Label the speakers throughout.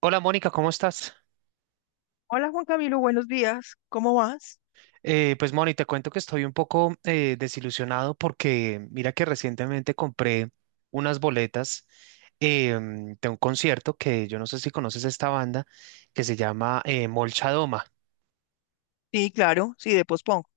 Speaker 1: Hola Mónica, ¿cómo estás?
Speaker 2: Hola Juan Camilo, buenos días. ¿Cómo vas?
Speaker 1: Pues Mónica, te cuento que estoy un poco desilusionado porque mira que recientemente compré unas boletas de un concierto que yo no sé si conoces esta banda que se llama Molchadoma.
Speaker 2: Sí, claro, sí, de pospongo.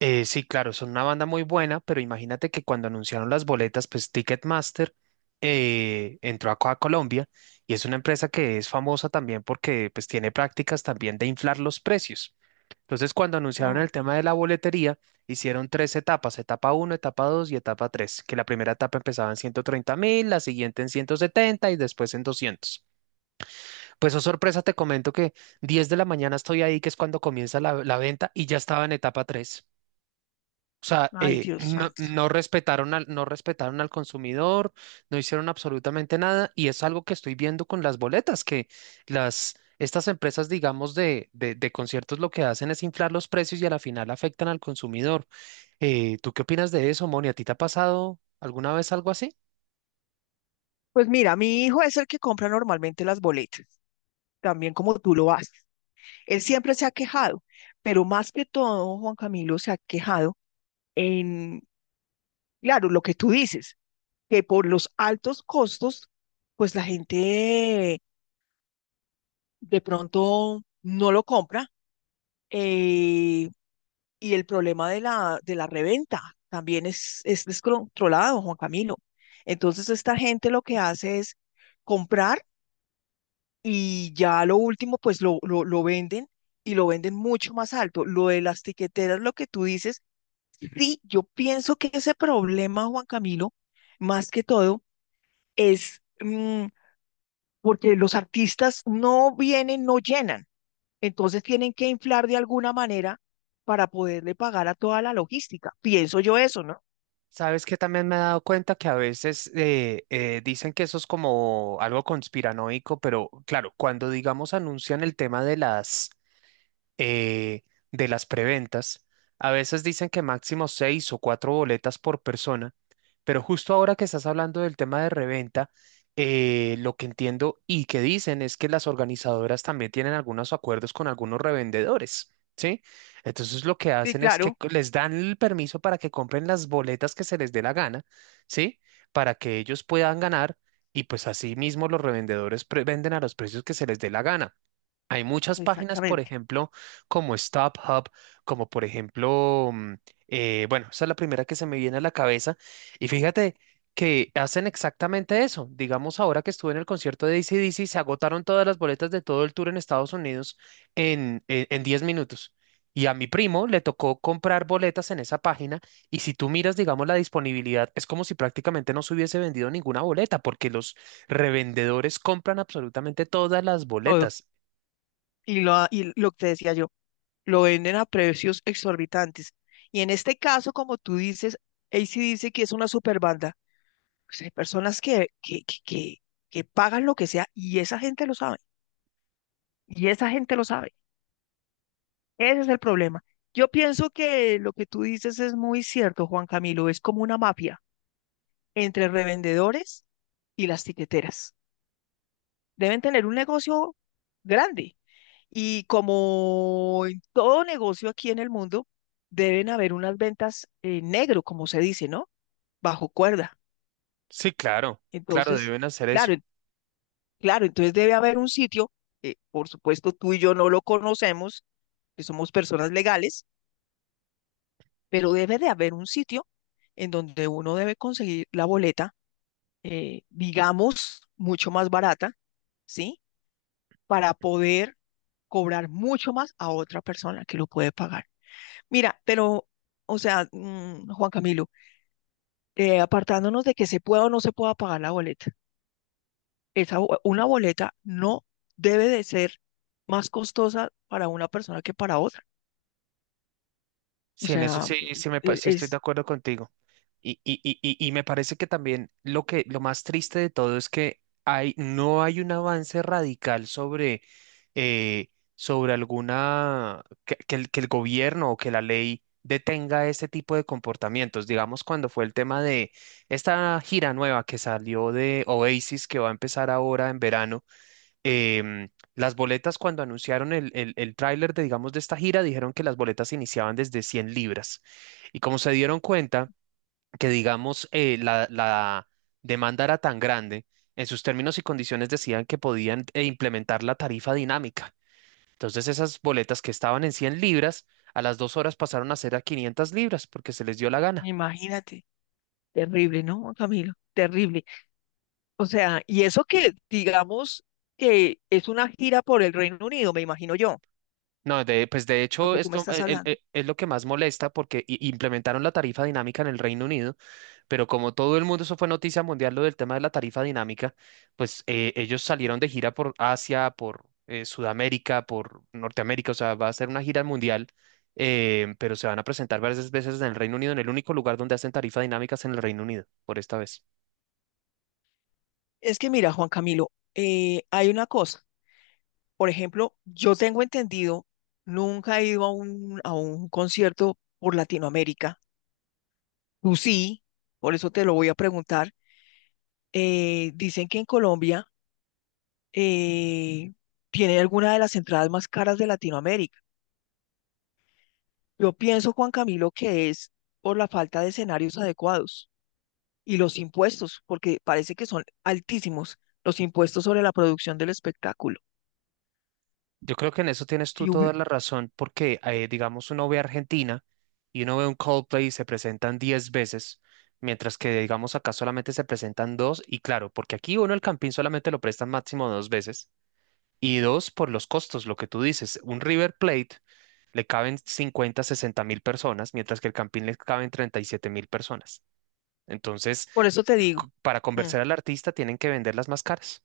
Speaker 1: Sí, claro, son una banda muy buena, pero imagínate que cuando anunciaron las boletas, pues Ticketmaster entró acá a Colombia y es una empresa que es famosa también porque pues tiene prácticas también de inflar los precios. Entonces, cuando anunciaron
Speaker 2: Mm.
Speaker 1: el tema de la boletería, hicieron tres etapas, etapa uno, etapa 2 y etapa tres, que la primera etapa empezaba en 130 mil, la siguiente en 170 y después en 200. Pues, oh sorpresa, te comento que 10 de la mañana estoy ahí, que es cuando comienza la venta, y ya estaba en etapa 3. O sea,
Speaker 2: Ay, Dios
Speaker 1: no,
Speaker 2: santo.
Speaker 1: no respetaron al consumidor, no hicieron absolutamente nada, y es algo que estoy viendo con las boletas, que estas empresas, digamos, de conciertos lo que hacen es inflar los precios y a la final afectan al consumidor. ¿Tú qué opinas de eso, Moni? ¿A ti te ha pasado alguna vez algo así?
Speaker 2: Pues mira, mi hijo es el que compra normalmente las boletas, también como tú lo haces. Él siempre se ha quejado, pero más que todo, Juan Camilo se ha quejado en, claro, lo que tú dices, que por los altos costos, pues la gente de pronto no lo compra. eh, Y el problema de la reventa también es descontrolado, Juan Camilo. Entonces, esta gente lo que hace es comprar y ya lo último, pues lo venden y lo venden mucho más alto. Lo de las tiqueteras, lo que tú dices, sí, yo pienso que ese problema, Juan Camilo, más que todo, es porque los artistas no vienen, no llenan. Entonces tienen que inflar de alguna manera para poderle pagar a toda la logística. Pienso yo eso, ¿no?
Speaker 1: Sabes que también me he dado cuenta que a veces dicen que eso es como algo conspiranoico, pero claro, cuando digamos anuncian el tema de eh, las preventas. A veces dicen que máximo seis o cuatro boletas por persona, pero justo ahora que estás hablando del tema de reventa, lo que entiendo y que dicen es que las organizadoras también tienen algunos acuerdos con algunos revendedores, ¿sí? Entonces lo que
Speaker 2: Sí,
Speaker 1: hacen es que
Speaker 2: claro,
Speaker 1: les dan el permiso para que compren las boletas que se les dé la gana, ¿sí? Para que ellos puedan ganar y pues así mismo los revendedores venden a los precios que se les dé la gana. Hay muchas páginas, por
Speaker 2: exactamente,
Speaker 1: ejemplo, como Stop Hub, como por ejemplo, bueno, esa es la primera que se me viene a la cabeza. Y fíjate que hacen exactamente eso. Digamos, ahora que estuve en el concierto de AC/DC, se agotaron todas las boletas de todo el tour en Estados Unidos en 10 minutos. Y a mi primo le tocó comprar boletas en esa página. Y si tú miras, digamos, la disponibilidad, es como si prácticamente no se hubiese vendido ninguna boleta, porque los revendedores compran absolutamente todas las
Speaker 2: todo.
Speaker 1: boletas.
Speaker 2: Y lo que te decía yo, lo venden a precios exorbitantes. Y en este caso, como tú dices, AC dice que es una super banda. Pues hay personas que pagan lo que sea y esa gente lo sabe. Y esa gente lo sabe. Ese es el problema. Yo pienso que lo que tú dices es muy cierto, Juan Camilo. Es como una mafia entre revendedores y las tiqueteras. Deben tener un negocio grande. Y como en todo negocio aquí en el mundo, deben haber unas ventas en negro, como se dice, ¿no? Bajo cuerda.
Speaker 1: Sí, claro, claro,
Speaker 2: Entonces,
Speaker 1: deben hacer
Speaker 2: claro,
Speaker 1: eso.
Speaker 2: claro, entonces debe haber un sitio, por supuesto tú y yo no lo conocemos, que somos personas legales, pero debe de haber un sitio en donde uno debe conseguir la boleta, digamos, mucho más barata, ¿sí? Para poder cobrar mucho más a otra persona que lo puede pagar. Mira, pero, o sea, Juan Camilo, apartándonos de que se pueda o no se pueda pagar la boleta, una boleta no debe de ser más costosa para una persona que para otra. O
Speaker 1: Sí, en eso
Speaker 2: sea,
Speaker 1: sí, sí, sí estoy de
Speaker 2: es,
Speaker 1: acuerdo contigo. Y me parece que también lo que, lo más triste de todo es que hay, no hay un avance radical sobre, eh, sobre alguna, que el gobierno o que la ley detenga este tipo de comportamientos. Digamos, cuando fue el tema de esta gira nueva que salió de Oasis, que va a empezar ahora en verano. Em, las boletas cuando anunciaron el tráiler de, digamos, de esta gira, dijeron que las boletas iniciaban desde 100 libras. Y como se dieron cuenta que, digamos, la demanda era tan grande, en sus términos y condiciones decían que podían implementar la tarifa dinámica. Entonces esas boletas que estaban en 100 libras, a las 2 horas pasaron a ser a 500 libras porque se les dio la gana.
Speaker 2: imagínate, terrible, ¿no, Juan Camilo? Terrible. O sea, y eso que digamos que es una gira por el Reino Unido, me imagino yo,
Speaker 1: No, pues de
Speaker 2: lo
Speaker 1: hecho
Speaker 2: que tú me
Speaker 1: esto
Speaker 2: estás hablando.
Speaker 1: es lo que más molesta porque implementaron la tarifa dinámica en el Reino Unido. Pero como todo el mundo, eso fue noticia mundial, lo del tema de la tarifa dinámica, pues ellos salieron de gira por Asia, por Sudamérica, por Norteamérica, o sea, va a ser una gira mundial, pero se van a presentar varias veces en el Reino Unido, en el único lugar donde hacen tarifa dinámica es en el Reino Unido, por esta vez.
Speaker 2: Es que mira, Juan Camilo, hay una cosa. Por ejemplo, yo tengo entendido, nunca he ido a un, concierto por Latinoamérica. Tú sí, por eso te lo voy a preguntar. Dicen que en Colombia eh, tiene alguna de las entradas más caras de Latinoamérica. Yo pienso, Juan Camilo, que es por la falta de escenarios adecuados y los impuestos, porque parece que son altísimos los impuestos sobre la producción del espectáculo.
Speaker 1: Yo creo que en eso tienes tú
Speaker 2: Si
Speaker 1: toda
Speaker 2: hubi-
Speaker 1: la razón, porque digamos, uno ve a Argentina y uno ve un Coldplay y se presentan 10 veces, mientras que digamos acá solamente se presentan dos, y claro, porque aquí uno el Campín solamente lo prestan máximo dos veces. Y dos, por los costos, lo que tú dices, un River Plate le caben 50-60 mil personas, mientras que el Campín le caben 37 mil personas. Entonces,
Speaker 2: Por eso te
Speaker 1: c-
Speaker 2: digo.
Speaker 1: para
Speaker 2: Hmm.
Speaker 1: convencer al artista tienen que venderlas más caras.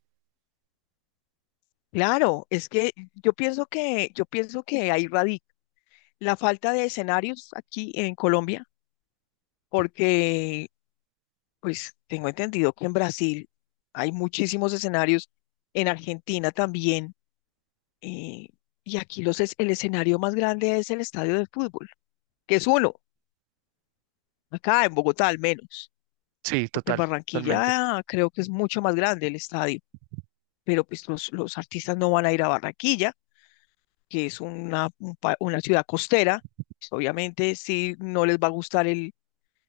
Speaker 2: Claro, es que yo pienso que ahí radica la falta de escenarios aquí en Colombia, porque pues tengo entendido que en Brasil hay muchísimos escenarios, en Argentina también, eh, y aquí el escenario más grande es el estadio de fútbol, que es uno, acá en Bogotá al menos,
Speaker 1: Sí,
Speaker 2: porque en
Speaker 1: total, totalmente.
Speaker 2: Barranquilla creo que es mucho más grande el estadio, pero pues los artistas no van a ir a Barranquilla que es una ciudad costera, pues, obviamente sí no les va a gustar el,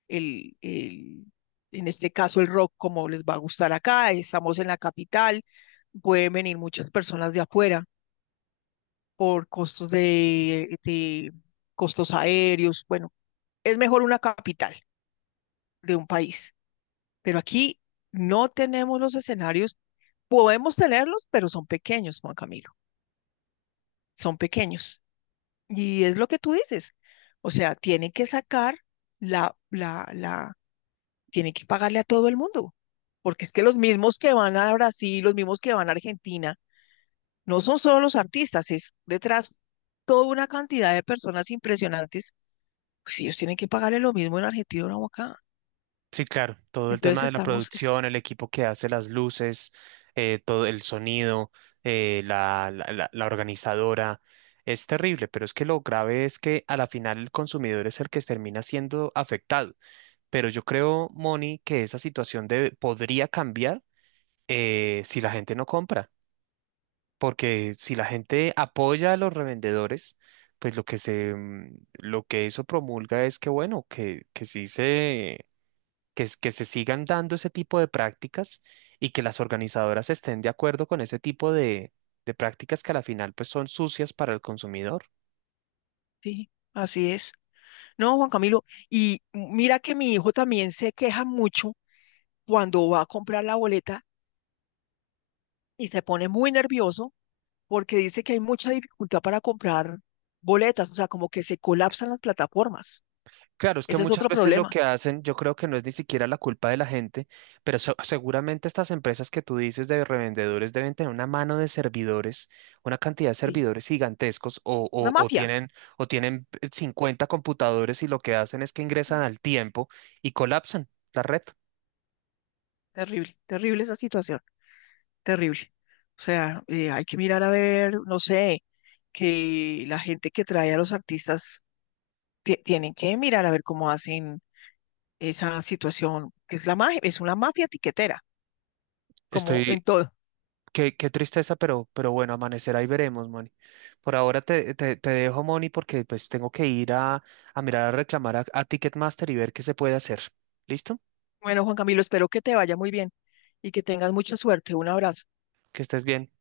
Speaker 2: el, el, en este caso el rock como les va a gustar acá, estamos en la capital, pueden venir muchas personas de afuera por costos de costos aéreos, bueno, es mejor una capital de un país, pero aquí no tenemos los escenarios, podemos tenerlos, pero son pequeños, Juan Camilo, son pequeños. Y es lo que tú dices. O sea, tiene que sacar la, la, la, tiene que pagarle a todo el mundo. Porque es que los mismos que van a Brasil, los mismos que van a Argentina, no son solo los artistas, es detrás toda una cantidad de personas impresionantes. Pues ellos tienen que pagarle lo mismo en Argentina o acá.
Speaker 1: Sí, claro, todo el
Speaker 2: Entonces
Speaker 1: tema de la
Speaker 2: estamos.
Speaker 1: producción, el equipo que hace las luces, todo el sonido, la organizadora, es terrible, pero es que lo grave es que a la final el consumidor es el que termina siendo afectado. Pero yo creo, Moni, que esa situación podría cambiar si la gente no compra, porque si la gente apoya a los revendedores, pues lo que eso promulga es que, bueno, que sí se, que se sigan dando ese tipo de prácticas y que las organizadoras estén de acuerdo con ese tipo de prácticas que a la final pues son sucias para el consumidor.
Speaker 2: Sí, así es. No, Juan Camilo, y mira que mi hijo también se queja mucho cuando va a comprar la boleta y se pone muy nervioso porque dice que hay mucha dificultad para comprar boletas, o sea, como que se colapsan las plataformas.
Speaker 1: Claro, es que
Speaker 2: Ese es
Speaker 1: muchas
Speaker 2: otro
Speaker 1: veces lo
Speaker 2: problema.
Speaker 1: que hacen, yo creo que no es ni siquiera la culpa de la gente, pero seguramente estas empresas que tú dices de revendedores deben tener una mano de servidores, una cantidad de
Speaker 2: Sí.
Speaker 1: servidores gigantescos o,
Speaker 2: Una
Speaker 1: o- o
Speaker 2: mafia.
Speaker 1: tienen, o tienen 50 computadores y lo que hacen es que ingresan
Speaker 2: Mm,
Speaker 1: al tiempo y colapsan la red.
Speaker 2: Terrible, terrible esa situación, terrible. O sea, hay que mirar a ver, no sé, que la gente que trae a los artistas tienen que mirar a ver cómo hacen esa situación, que es la magia, es una mafia tiquetera, como en
Speaker 1: Estoy,
Speaker 2: todo.
Speaker 1: qué tristeza, pero bueno, amanecerá y veremos, Moni. Por ahora te dejo, Moni, porque pues tengo que ir a mirar a reclamar a Ticketmaster y ver qué se puede hacer. ¿Listo?
Speaker 2: Bueno, Juan Camilo, espero que te vaya muy bien y que tengas mucha suerte. Un abrazo.
Speaker 1: Que estés bien.